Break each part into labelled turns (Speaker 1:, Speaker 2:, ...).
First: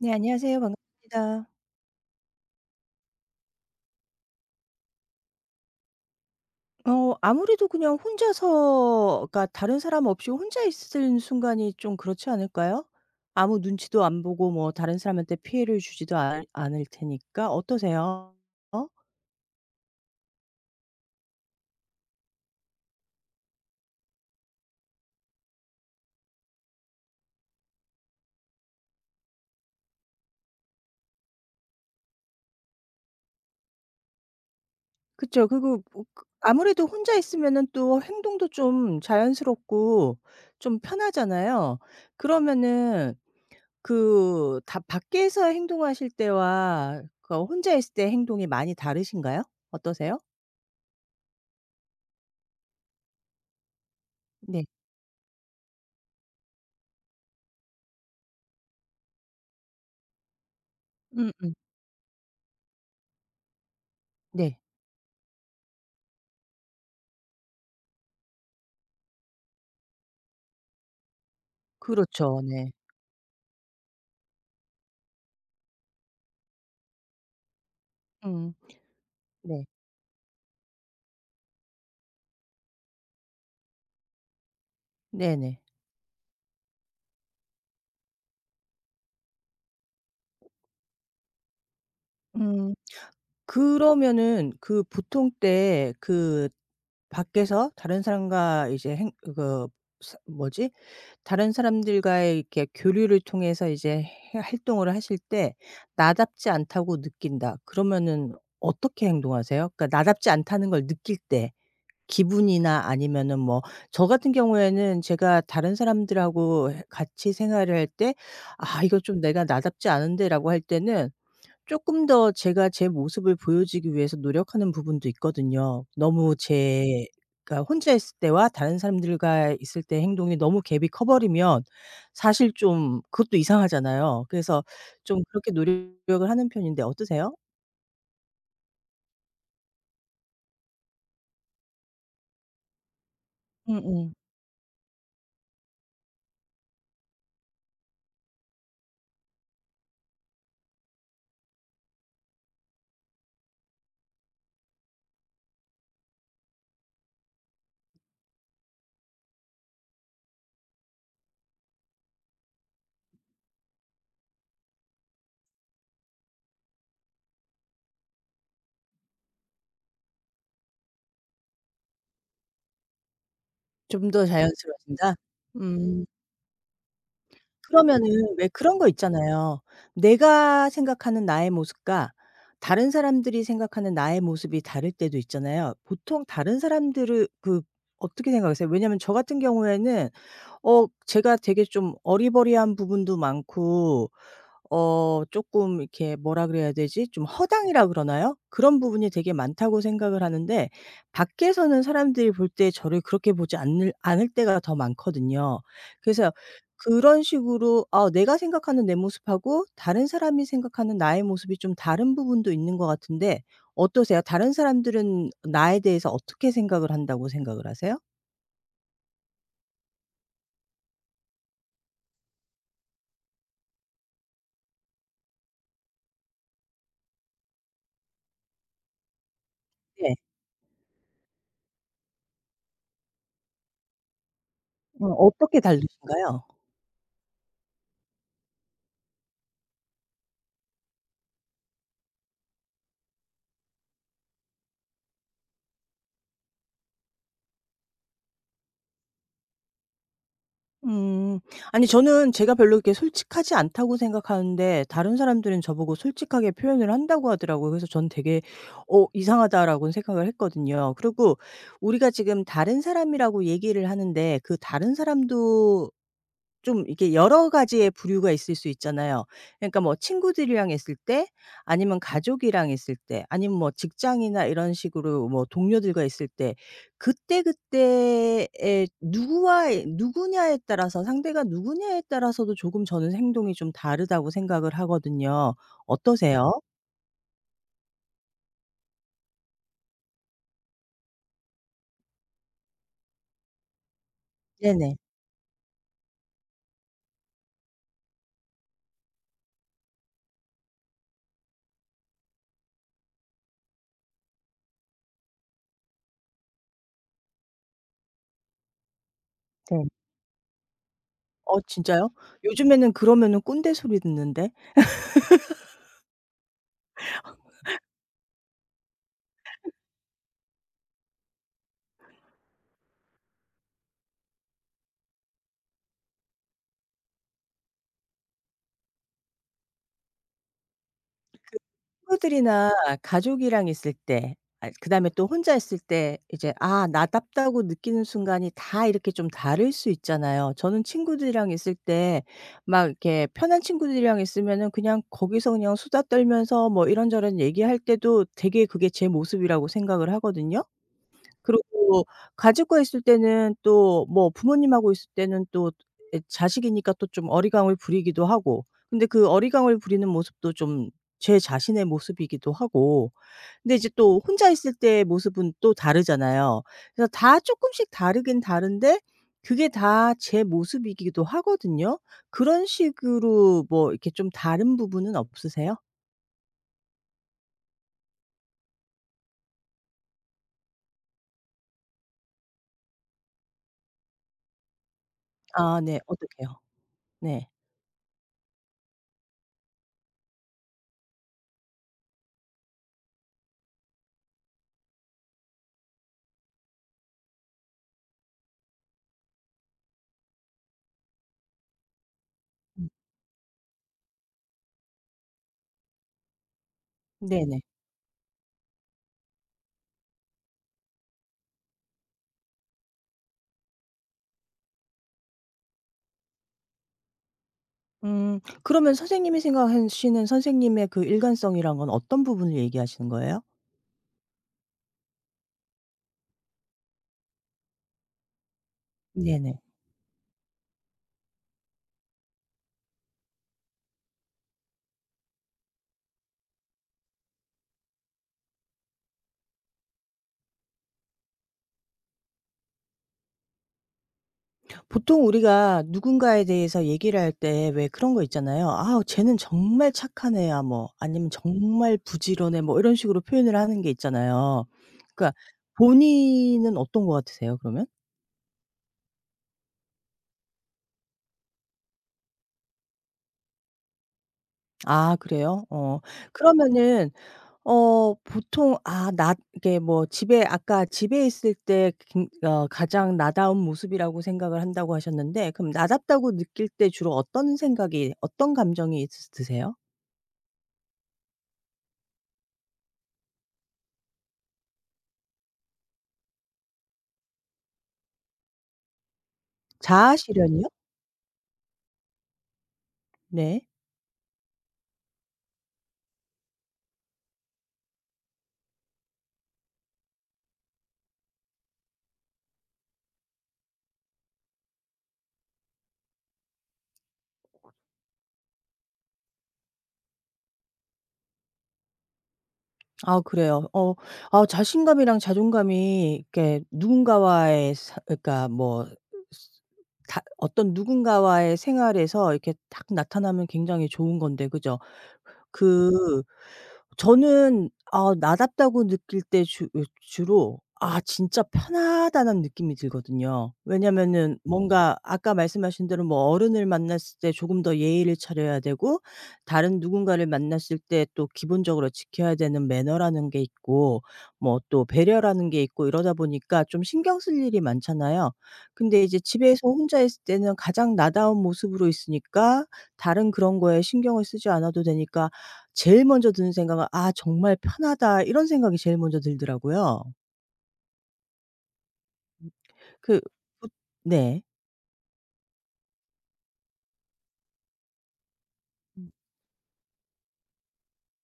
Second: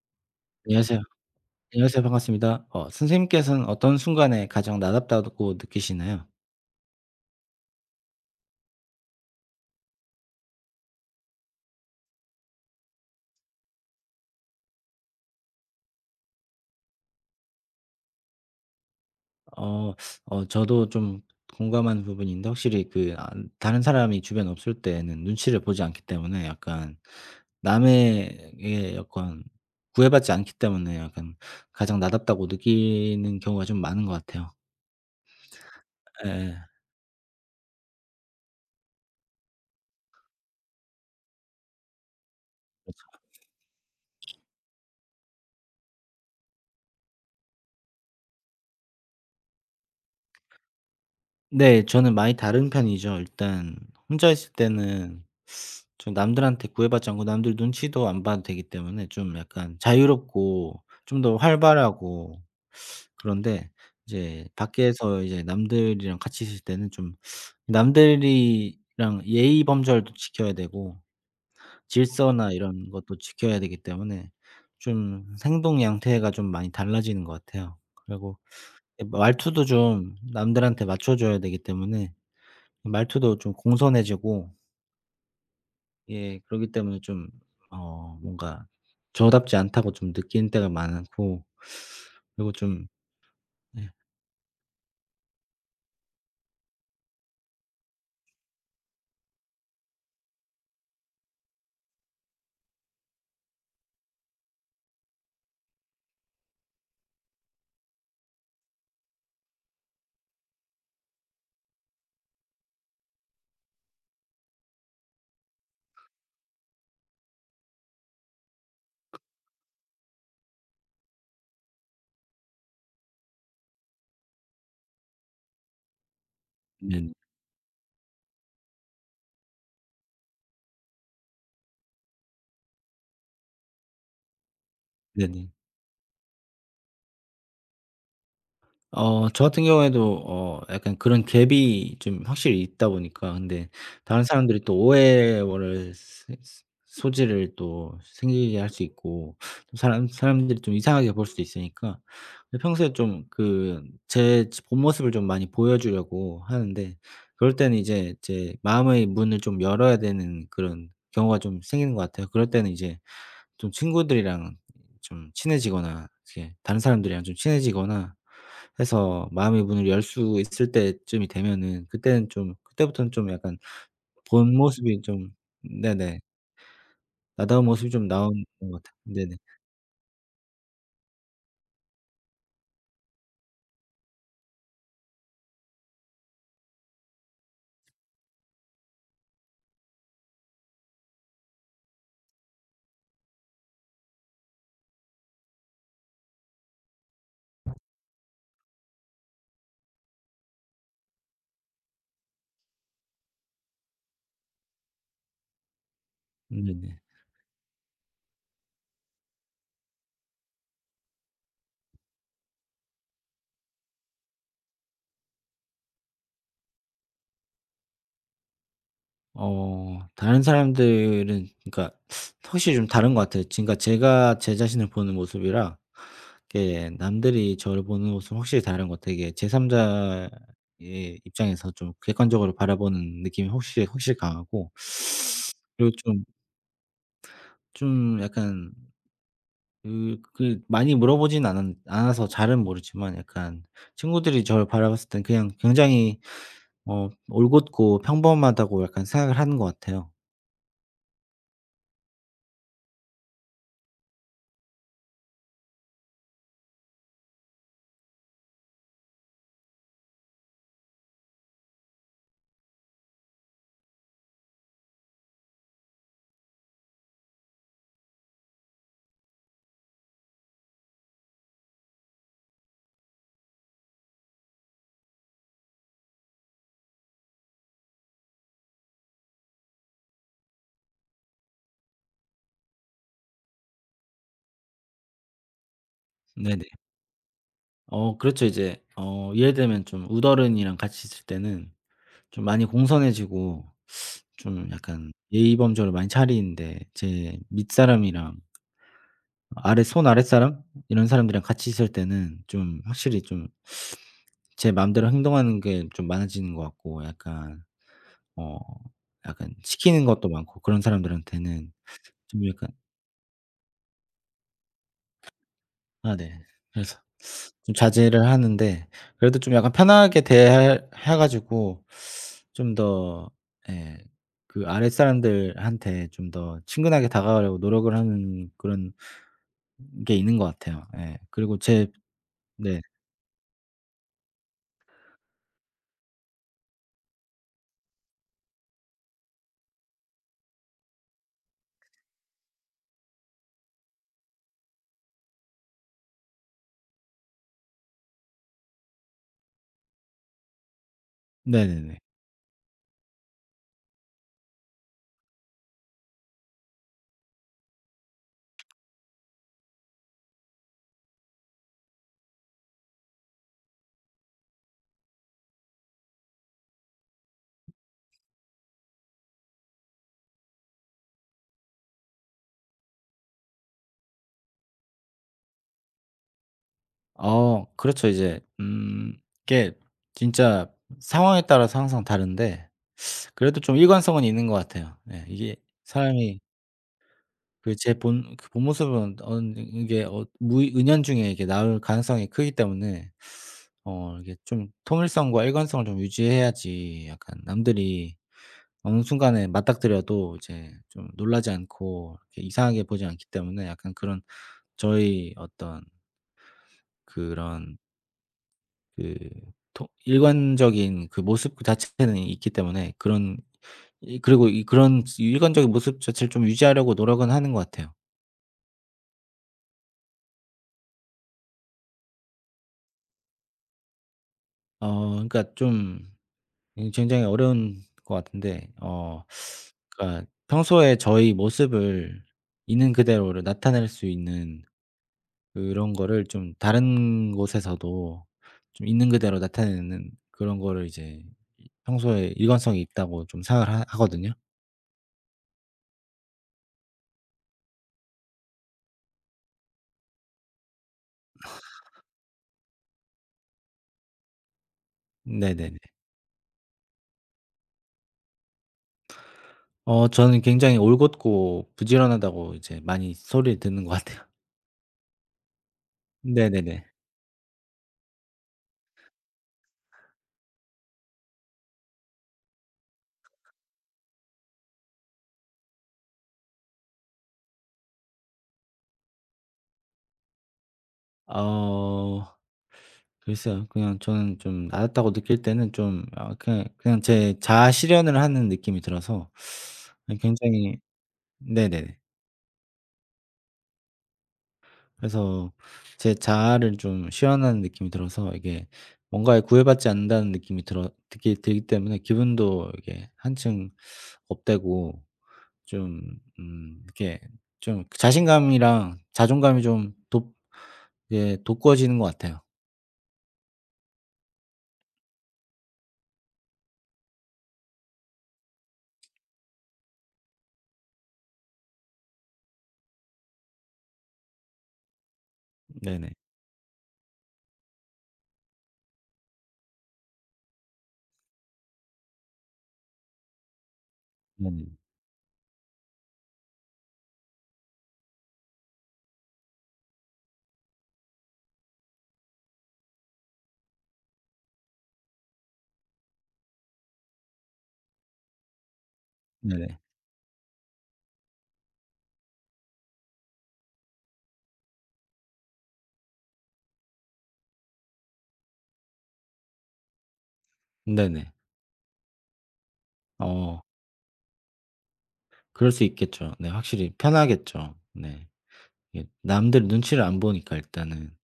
Speaker 1: 네, 안녕하세요.
Speaker 2: 안녕하세요.
Speaker 1: 반갑습니다.
Speaker 2: 안녕하세요. 반갑습니다. 선생님께서는 어떤 순간에 가장 나답다고 느끼시나요?
Speaker 1: 아무래도 그냥 혼자서 그러니까 다른 사람 없이 혼자 있을 순간이 좀 그렇지 않을까요? 아무 눈치도 안 보고 뭐 다른 사람한테 피해를 주지도 않 않을 테니까 어떠세요? 어?
Speaker 2: 어 저도 좀 공감하는 부분인데 확실히 다른 사람이 주변에 없을 때는 눈치를 보지 않기 때문에 약간 남의 게 약간 구애받지 않기 때문에 약간 가장 나답다고 느끼는 경우가 좀 많은 것 같아요.
Speaker 1: 그쵸. 그리고 뭐 그
Speaker 2: 예.
Speaker 1: 아무래도 혼자 있으면은 또 행동도 좀 자연스럽고 좀 편하잖아요. 그러면은 그 다 밖에서 행동하실 때와 그 혼자 있을 때 행동이 많이 다르신가요? 어떠세요?
Speaker 2: 네. 저는 많이 다른 편이죠. 일단 혼자 있을
Speaker 1: 네.
Speaker 2: 때는 좀 남들한테 구애받지 않고 남들 눈치도 안 봐도 되기 때문에 좀 약간 자유롭고 좀 더
Speaker 1: 음음.
Speaker 2: 활발하고, 그런데 이제
Speaker 1: 네.
Speaker 2: 밖에서 이제 남들이랑 같이 있을 때는 좀 남들이랑 예의 범절도 지켜야 되고
Speaker 1: 그렇죠.
Speaker 2: 질서나
Speaker 1: 네.
Speaker 2: 이런 것도 지켜야 되기 때문에 좀 행동 양태가 좀 많이 달라지는 것 같아요. 그리고
Speaker 1: 음. 네.
Speaker 2: 말투도 좀 남들한테 맞춰 줘야 되기 때문에 말투도 좀 공손해지고,
Speaker 1: 네네.
Speaker 2: 예, 그러기 때문에 좀 뭔가 저답지 않다고 좀 느끼는 때가 많고, 그리고
Speaker 1: 음.
Speaker 2: 좀 예.
Speaker 1: 그러면은 그 보통 때 그 밖에서 다른 사람과 이제 행 그 사 뭐지? 다른 사람들과의 이렇게 교류를 통해서 이제 해 활동을 하실 때 '나답지 않다고 느낀다.' 그러면은 어떻게 행동하세요? 그러니까 나답지 않다는 걸 느낄 때. 기분이나 아니면은 뭐 저 같은 경우에는 제가 다른 사람들하고 해 같이 생활을 할 때 '아 이거 좀 내가 나답지 않은데.'라고 할 때는 조금 더 제가 제 모습을 보여주기 위해서 노력하는 부분도 있거든요. 너무 제
Speaker 2: 네네.
Speaker 1: 가 혼자 있을 때와 다른 사람들과 있을 때 행동이 너무 갭이 커 버리면 사실 좀 그것도 이상하잖아요. 그래서 좀
Speaker 2: 네네.
Speaker 1: 그렇게 노력을 하는 편인데 어떠세요?
Speaker 2: 저 같은 경우에도 약간 그런 갭이 좀 확실히 있다 보니까, 근데
Speaker 1: 음음.
Speaker 2: 다른 사람들이 또 오해를 스 스 소지를 또 생기게 할 수 있고, 또 사람들이 좀 이상하게 볼 수도 있으니까. 근데 평소에 좀 그 제 본 모습을 좀 많이 보여 주려고 하는데, 그럴 때는 이제 제 마음의 문을 좀 열어야 되는 그런 경우가 좀 생기는 것 같아요. 그럴 때는 이제 좀 친구들이랑 좀 친해지거나 이렇게 다른 사람들이랑 좀 친해지거나 해서 마음의 문을 열 수 있을 때쯤이 되면은, 그때는 좀 그때부터는 좀 약간
Speaker 1: 좀 더
Speaker 2: 본 모습이
Speaker 1: 자연스러워진다?
Speaker 2: 좀,
Speaker 1: 음.
Speaker 2: 네네, 나다운 모습이 좀
Speaker 1: 그러면은
Speaker 2: 나오는
Speaker 1: 왜
Speaker 2: 것
Speaker 1: 그런 거
Speaker 2: 같아요. 네네.
Speaker 1: 있잖아요. 내가 생각하는 나의 모습과 다른 사람들이 생각하는 나의 모습이 다를 때도 있잖아요. 보통 다른 사람들을 그 어떻게 생각하세요? 왜냐하면 저 같은 경우에는 제가 되게 좀 어리버리한 부분도 많고 쪼끔 이렇게 뭐라 그래야 되지? 좀 허당이라 그러나요? 그런 부분이 되게 많다고 생각을 하는데 밖에서는 사람들이 볼 때 저를 그렇게 보지 않을 때가 더 많거든요. 그래서
Speaker 2: 네네.
Speaker 1: 그런 식으로 아 내가 생각하는 내 모습하고 다른 사람이 생각하는 나의 모습이 좀 다른 부분도 있는 것 같은데 어떠세요? 다른 사람들은 나에 대해서 어떻게 생각을 한다고 생각을 하세요?
Speaker 2: 다른 사람들은 그러니까 확실히 좀 다른 것 같아요. 그러니까 제가 제 자신을 보는 모습이라, 이게 남들이 저를 보는 모습은 확실히 다른 것 같아요. 이게 제3
Speaker 1: 네.
Speaker 2: 자의 입장에서 좀 객관적으로 바라보는 느낌이 확실히 강하고,
Speaker 1: 어 어떻게
Speaker 2: 그리고 좀
Speaker 1: 다르신가요?
Speaker 2: 좀 약간 많이 물어보진 않았 않아서 잘은 모르지만, 약간 친구들이 저를 바라봤을 땐 그냥 굉장히 올곧고 평범하다고 약간 생각을 하는 것 같아요.
Speaker 1: 음. 아니 저는 제가 별로 이렇게 솔직하지 않다고 생각하는데 다른 사람들은 저보고 솔직하게 표현을 한다고 하더라고요. 그래서 저는 되게 '어 이상하다.'라고는 생각을 했거든요. 그리고 우리가 지금 다른 사람이라고 얘기를 하는데 그 다른 사람도 좀 이게 여러 가지의 부류가 있을 수 있잖아요. 그러니까 뭐 친구들이랑 있을 때 아니면 가족이랑 있을 때 아니면 뭐 직장이나 이런 식으로 뭐 동료들과 있을 때 그때그때에 누구와 누구냐에 따라서 상대가 누구냐에 따라서도 조금 저는 행동이 좀 다르다고 생각을 하거든요. 어떠세요?
Speaker 2: 네네. 그렇죠. 이제 예를 들면 좀 우더른이랑 같이 있을 때는 좀 많이 공손해지고 좀
Speaker 1: 네네.
Speaker 2: 약간 예의 범절을 많이 차리는데, 제 윗사람이랑 아래 손 아랫사람 이런 사람들이랑 같이 있을 때는 좀 확실히 좀 제 마음대로 행동하는 게 좀 많아지는 것 같고, 약간 어 약간
Speaker 1: 네.
Speaker 2: 시키는 것도 많고 그런
Speaker 1: 어
Speaker 2: 사람들한테는
Speaker 1: 진짜요?
Speaker 2: 좀 약간.
Speaker 1: 요즘에는 그러면은 꼰대 소리 듣는데.
Speaker 2: 아 네. 그래서 좀 자제를 하는데, 그래도 좀 약간 편하게 대해 해 가지고 좀 더, 예, 그 아랫사람들한테 좀 더 친근하게 다가가려고 노력을 하는 그런 게 있는 것 같아요. 예. 그리고 제
Speaker 1: 친구들이나
Speaker 2: 네.
Speaker 1: 가족이랑 있을 때 아 그다음에 또 혼자 있을 때 이제 아 나답다고 느끼는 순간이 다 이렇게 좀 다를 수 있잖아요. 저는 친구들이랑 있을 때 막 이렇게 편한 친구들이랑 있으면은 그냥 거기서 그냥 수다 떨면서 뭐 이런저런 얘기할 때도 되게 그게 제 모습이라고 생각을 하거든요.
Speaker 2: 네네네.
Speaker 1: 그리고 가족과 있을 때는 또 뭐 부모님하고 있을 때는 또 자식이니까 또 좀 어리광을 부리기도 하고 근데 그 어리광을 부리는 모습도 좀 제 자신의 모습이기도 하고 근데 이제 또 혼자 있을 때의 모습은 또 다르잖아요. 그래서 다 조금씩 다르긴 다른데 그게 다 제 모습이기도 하거든요. 그런 식으로 뭐 이렇게 좀 다른 부분은 없으세요?
Speaker 2: 그렇죠. 이제 이게 진짜 상황에 따라서 항상 다른데, 그래도 좀 일관성은 있는 것 같아요. 예. 이게
Speaker 1: 아 네. 어떻
Speaker 2: 사람이
Speaker 1: 게요 네.
Speaker 2: 그 제 본 그 본 모습은 어 이게 어 무의 은연중에 이게 나올 가능성이 크기 때문에, 이게 좀 통일성과 일관성을 좀 유지해야지 약간 남들이 어느 순간에 맞닥뜨려도 이제 좀 놀라지 않고 이렇게 이상하게
Speaker 1: 음.
Speaker 2: 보지 않기 때문에, 약간 그런 저의 어떤
Speaker 1: 네네.
Speaker 2: 그런 그 토 일관적인 그 모습 그 자체는 있기 때문에, 그런 이 그리고 이 그런 일관적인 모습 자체를 좀 유지하려고 노력은 하는 것 같아요.
Speaker 1: 음. 그러면 선생님이 생각하시는 선생님의 그 일관성이란 건 어떤 부분을 얘기하시는 거예요?
Speaker 2: 그러니까 좀 이 굉장히 어려운 것 같은데,
Speaker 1: 네네.
Speaker 2: 그러니까 평소에 저희 모습을 있는 그대로를 나타낼 수 있는 그런 거를 좀 다른 곳에서도 좀 있는 그대로 나타내는 그런 거를 이제 평소에 일관성이 있다고 좀 생각을 하 하거든요.
Speaker 1: 보통 우리가 누군가에 대해서 얘기를 할 때 왜 그런 거 있잖아요. "아 쟤는 정말 착한 애야." 뭐 아니면 "정말 부지런해." 뭐 이런 식으로 표현을 하는 게 있잖아요. 그러니까
Speaker 2: 네네네.
Speaker 1: 본인은 어떤 것 같으세요 그러면?
Speaker 2: 저는 굉장히 올곧고 부지런하다고 이제 많이 소리를 듣는 것 같아요.
Speaker 1: 아 그래요? 어.
Speaker 2: 네네네.
Speaker 1: 그러면은 어 보통 아 나 이게 뭐 집에 아까 집에 있을 때 긴 어 가장 나다운 모습이라고 생각을 한다고 하셨는데 그럼 나답다고 느낄 때 주로 어떤 생각이 어떤 감정이 있으 드세요?
Speaker 2: 어. 글쎄요. 그냥 저는 좀 나았다고 느낄 때는 좀 아 그냥 제 자아 실현을 하는 느낌이 들어서
Speaker 1: 자아 실현이요?
Speaker 2: 굉장히 네네네.
Speaker 1: 네.
Speaker 2: 그래서 제 자아를 좀 실현하는 느낌이 들어서 이게 뭔가에 구애받지 않는다는 느낌이 들어 들기 들기 때문에 기분도 이게 한층 업되고 좀 이렇게 좀 자신감이랑 자존감이 좀 돋 예 돋구어지는 것 같아요.
Speaker 1: 아 그래요. 어 아 자신감이랑 자존감이 이렇게 누군가와의 사 그러니까 뭐 다 어떤 누군가와의 생활에서 이렇게 딱 나타나면 굉장히 좋은 건데 그죠?
Speaker 2: 네네.
Speaker 1: 그 저는 아 나답다고 느낄 때 주 주로 아 진짜 편하다는 느낌이 들거든요. 왜냐면은
Speaker 2: 네네.
Speaker 1: 뭔가 아까 말씀하신 대로 뭐 어른을 만났을 때 조금 더 예의를 차려야 되고 다른 누군가를 만났을 때 또 기본적으로 지켜야 되는 매너라는 게 있고 뭐 또 배려라는 게 있고 이러다 보니까 좀 신경 쓸 일이 많잖아요. 근데 이제 집에서
Speaker 2: 네네.
Speaker 1: 혼자 있을 때는 가장 나다운 모습으로 있으니까 다른 그런 거에 신경을 쓰지 않아도 되니까 제일 먼저 드는 생각은 '아 정말 편하다.' 이런 생각이 제일 먼저 들더라고요.
Speaker 2: 네네.
Speaker 1: 그
Speaker 2: 어.
Speaker 1: 보 네.
Speaker 2: 그럴 수 있겠죠. 네. 확실히 편하겠죠. 네. 이게 남들 눈치를 안 보니까 일단은.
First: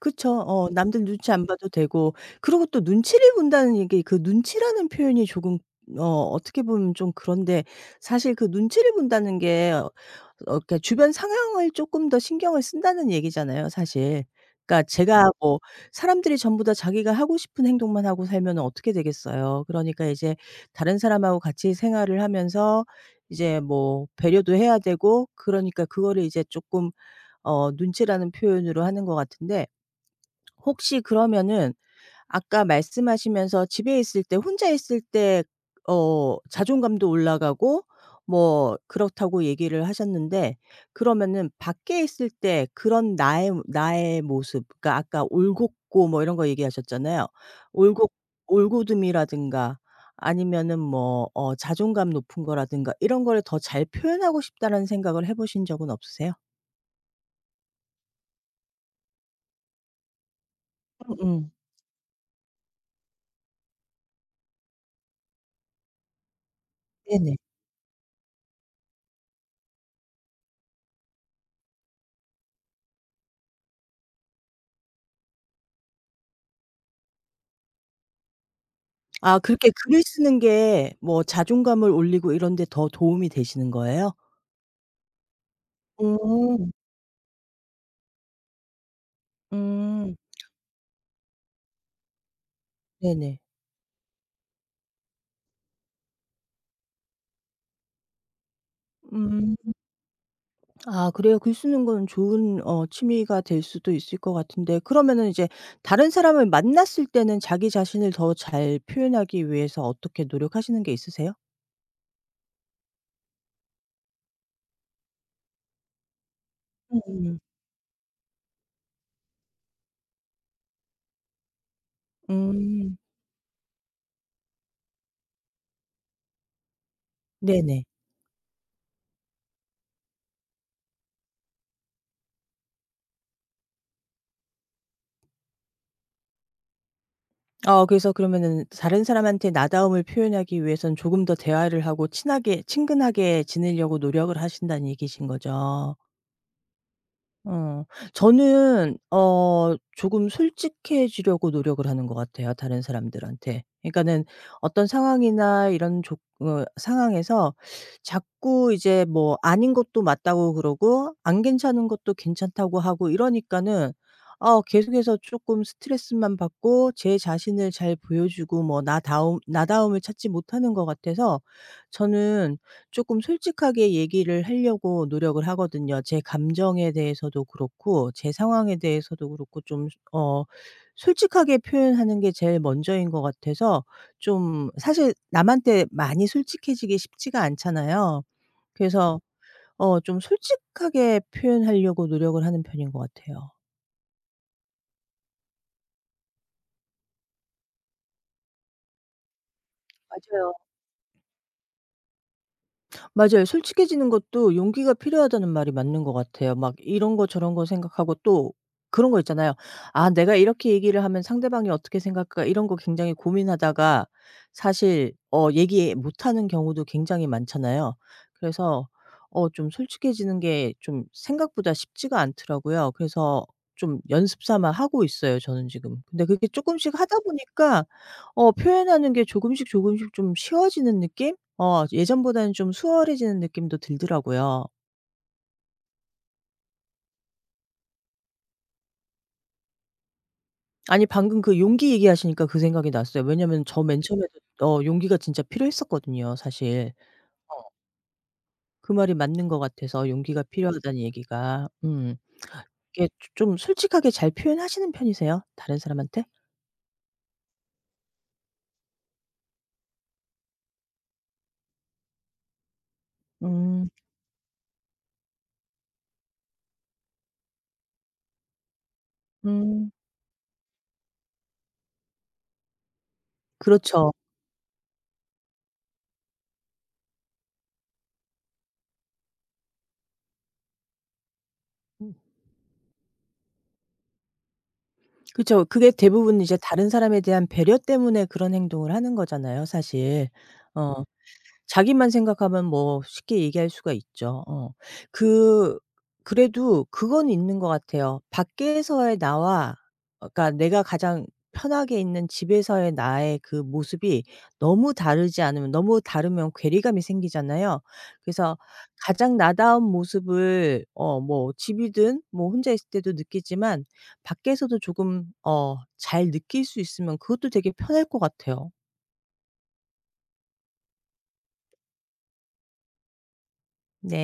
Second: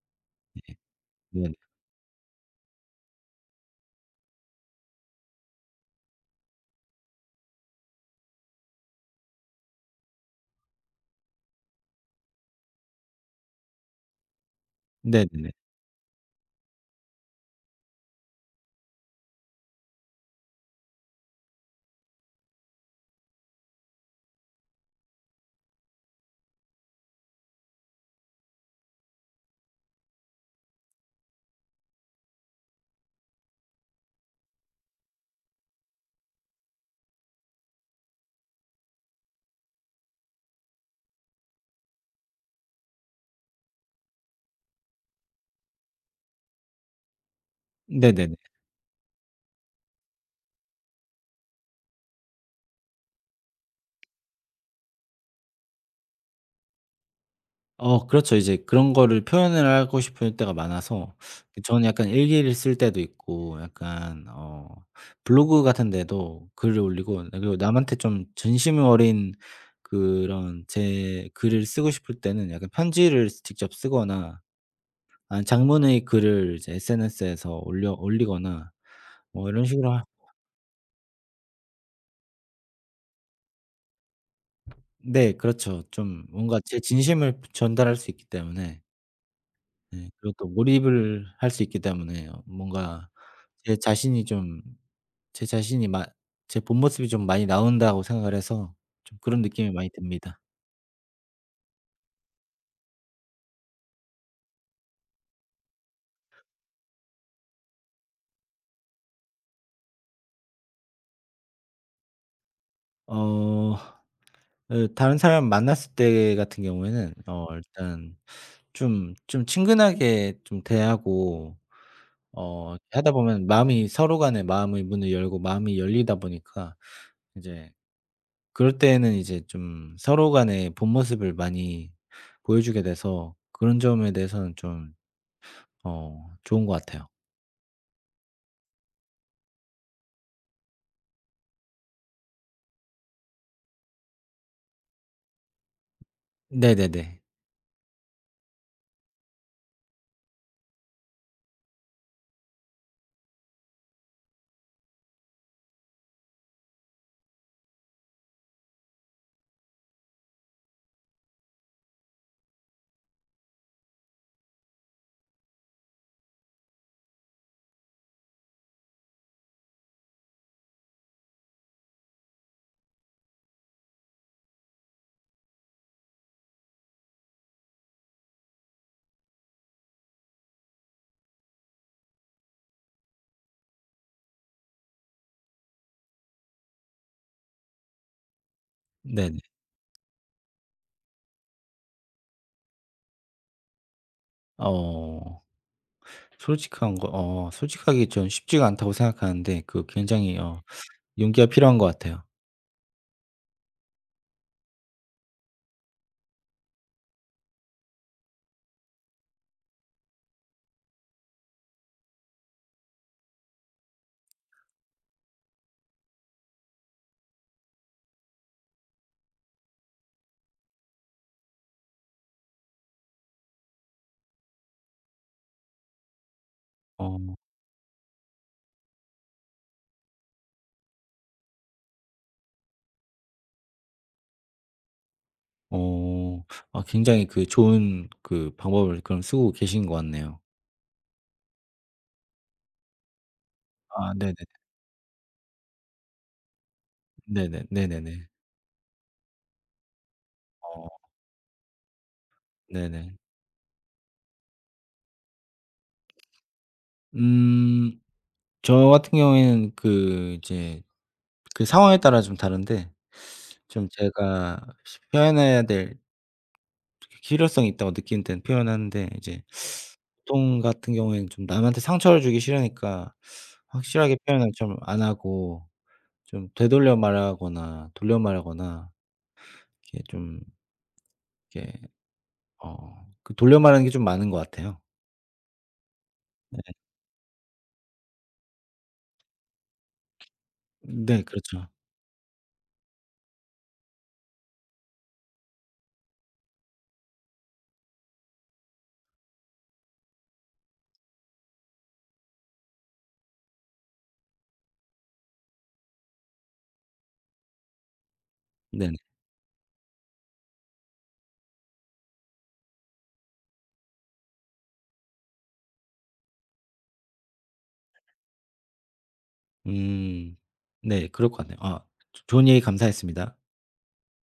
Speaker 1: 그쵸. 어 남들 눈치 안
Speaker 2: 네네.
Speaker 1: 봐도 되고 그리고 또 눈치를 본다는 이게 그 눈치라는 표현이 조금 어 어떻게 보면 좀 그런데 사실 그 눈치를 본다는 게어 어, 그러니까 주변 상황을 쪼끔 더 신경을 쓴다는 얘기잖아요 사실. 그러니까 제가
Speaker 2: 네네네.
Speaker 1: 뭐 사람들이 전부 다 자기가 하고 싶은 행동만 하고 살면은 어떻게 되겠어요. 그러니까 이제 다른 사람하고 같이 생활을 하면서 이제 뭐 배려도 해야 되고 그러니까 그거를 이제 쪼끔 어 눈치라는 표현으로 하는 것 같은데 혹시 그러면은 아까 말씀하시면서 집에 있을 때 혼자 있을 때 어 자존감도 올라가고 뭐 그렇다고 얘기를 하셨는데 그러면은 밖에 있을 때 그런 나의 모습 그러니까 아까 올곧고 뭐 이런 거 얘기하셨잖아요. 올고
Speaker 2: 네네네.
Speaker 1: 올고듬이라든가 아니면은 뭐 어 자존감 높은 거라든가 이런 거를 더 잘 표현하고 싶다는 생각을 해 보신 적은 없으세요?
Speaker 2: 그렇죠. 이제 그런 거를 표현을 하고 싶을 때가 많아서,
Speaker 1: 음음.
Speaker 2: 그 저는 약간 일기를 쓸 때도 있고, 약간 블로그 같은 데도 글을 올리고, 네,
Speaker 1: 네네.
Speaker 2: 그리고 남한테 좀 진심 어린 그런 제 글을 쓰고 싶을 때는 약간 편지를 직접 쓰거나 아니면 장문의 글을 이제 SNS에서 올려 올리거나,
Speaker 1: 아
Speaker 2: 뭐 이런
Speaker 1: 그렇게
Speaker 2: 식으로.
Speaker 1: 글을 쓰는 게 뭐 자존감을 올리고 이런 데 더 도움이 되시는 거예요?
Speaker 2: 네 그렇죠. 좀 뭔가
Speaker 1: 음.
Speaker 2: 제 진심을 전달할 수 있기 때문에. 네,
Speaker 1: 음.
Speaker 2: 그리고 또 몰입을 할 수 있기 때문에 뭔가
Speaker 1: 네네.
Speaker 2: 제 자신이 좀 제 자신이 마 제 본 모습이 좀 많이 나온다고 생각을 해서 좀 그런
Speaker 1: 음.
Speaker 2: 느낌이 많이 듭니다.
Speaker 1: 아 그래요. 글 쓰는 건 좋은 어 취미가 될 수도 있을 것 같은데 그러면은 이제 다른 사람을 만났을 때는 자기 자신을 더 잘 표현하기 위해서 어떻게 노력하시는 게 있으세요?
Speaker 2: 어 예, 다른 사람 만났을 때 같은 경우에는
Speaker 1: 음.
Speaker 2: 일단 좀 친근하게 좀 대하고
Speaker 1: 음.
Speaker 2: 하다 보면 마음이 서로 간에 마음의 문을 열고 마음이 열리다 보니까 이제,
Speaker 1: 네네.
Speaker 2: 그럴 때에는 이제 좀 서로 간의 본 모습을 많이 보여주게 돼서 그런 점에 대해서는 좀 좋은 것 같아요.
Speaker 1: 어 그래서 그러면은 다른 사람한테 나다움을 표현하기 위해선 조금 더 대화를 하고 친하게 친근하게 지내려고 노력을 하신다는 얘기신 거죠?
Speaker 2: 네네네.
Speaker 1: 어. 저는 어 조금 솔직해지려고 노력을 하는 것 같아요, 다른 사람들한테. 그러니까는 어떤 상황이나 이런 조 어 상황에서 자꾸 이제 뭐 아닌 것도 맞다고 그러고 안 괜찮은 것도 괜찮다고 하고 이러니까는 어 계속해서 쪼끔 스트레스만 받고 제 자신을 잘 보여주고 뭐 나다움을 찾지 못하는 것 같아서 저는 조금 솔직하게 얘기를 하려고 노력을 하거든요. 제 감정에 대해서도 그렇고 제 상황에 대해서도 그렇고 좀 어 솔직하게 표현하는 게 제일 먼저인 것 같아서 좀 사실 남한테 많이 솔직해지기 쉽지가 않잖아요. 그래서
Speaker 2: 네네.
Speaker 1: 어 좀 솔직하게 표현하려고 노력을 하는 편인 것 같아요.
Speaker 2: 어 솔직한 거 솔직하기 좀 쉽지가 않다고 생각하는데, 그 굉장히 용기가 필요한 것 같아요.
Speaker 1: 맞아요. 솔직해지는 것도 용기가 필요하다는 말이 맞는 것 같아요. 막 이런 거 저런 거 생각하고 또 그런 거 있잖아요. '아 내가 이렇게 얘기를 하면 상대방이 어떻게 생각할까?' 이런 거 굉장히 고민하다가 사실 어 얘기 못 하는 경우도 굉장히 많잖아요. 그래서 어 좀 솔직해지는 게 좀 생각보다 쉽지가 않더라고요. 그래서 좀 연습 삼아 하고 있어요 저는 지금. 근데 그게 조금씩 하다
Speaker 2: 어.
Speaker 1: 보니까 어 표현하는 게 조금씩 좀 쉬워지는 느낌? 어 예전보다는 좀 수월해지는 느낌도 들더라고요.
Speaker 2: 어. 아, 굉장히 그 좋은 그 방법을 그럼 쓰고 계신 것 같네요.
Speaker 1: 아니 방금 그 용기 얘기하시니까 그 생각이 났어요. 왜냐면 저 맨 네.
Speaker 2: 아
Speaker 1: 처음에도
Speaker 2: 네네.
Speaker 1: 어 용기가 진짜 필요했었거든요 사실.
Speaker 2: 네네.
Speaker 1: 어.
Speaker 2: 네네네.
Speaker 1: 그 말이 맞는 것 같아서 용기가
Speaker 2: 어
Speaker 1: 필요하다는 얘기가. 음. 이게
Speaker 2: 네네.
Speaker 1: 좀 솔직하게 잘 표현하시는 편이세요? 다른 사람한테?
Speaker 2: 음 저 같은 경우에는 그 이제 그 상황에 따라 좀 다른데,
Speaker 1: 음.
Speaker 2: 좀 제가 표현해야 될 필요성이 있다고 느끼는 때는 표현하는데, 이제
Speaker 1: 음.
Speaker 2: 보통 같은 경우에는 좀 남한테 상처를 주기 싫으니까
Speaker 1: 그렇죠.
Speaker 2: 확실하게 표현을 좀 안 하고 좀 되돌려 말하거나 돌려 말하거나 이렇게 이렇게
Speaker 1: 음
Speaker 2: 그 돌려 말하는 게 좀 많은 것 같아요.
Speaker 1: 그쵸. 그게 대부분 이제 다른 사람에 대한 배려 때문에 그런 행동을 하는 거잖아요 사실. 어.
Speaker 2: 네 그렇죠.
Speaker 1: 자기만 생각하면 뭐 쉽게 얘기할 수가 있죠. 어. 그 그래도 그건 있는 것 같아요. 밖에서의 나와 어 그러니까 내가 가장 편하게 있는 집에서의 나의 그 모습이 너무 다르지 않으면 너무 다르면 괴리감이 생기잖아요. 그래서
Speaker 2: 네네.
Speaker 1: 가장 나다운 모습을 어 뭐 집이든 뭐 혼자 있을 때도 느끼지만 밖에서도 조금 어 잘 느낄 수 있으면 그것도 되게 편할 것 같아요.
Speaker 2: 음. 네 그럴 것 같네요. 아 좋은 얘기 감사했습니다.
Speaker 1: 네.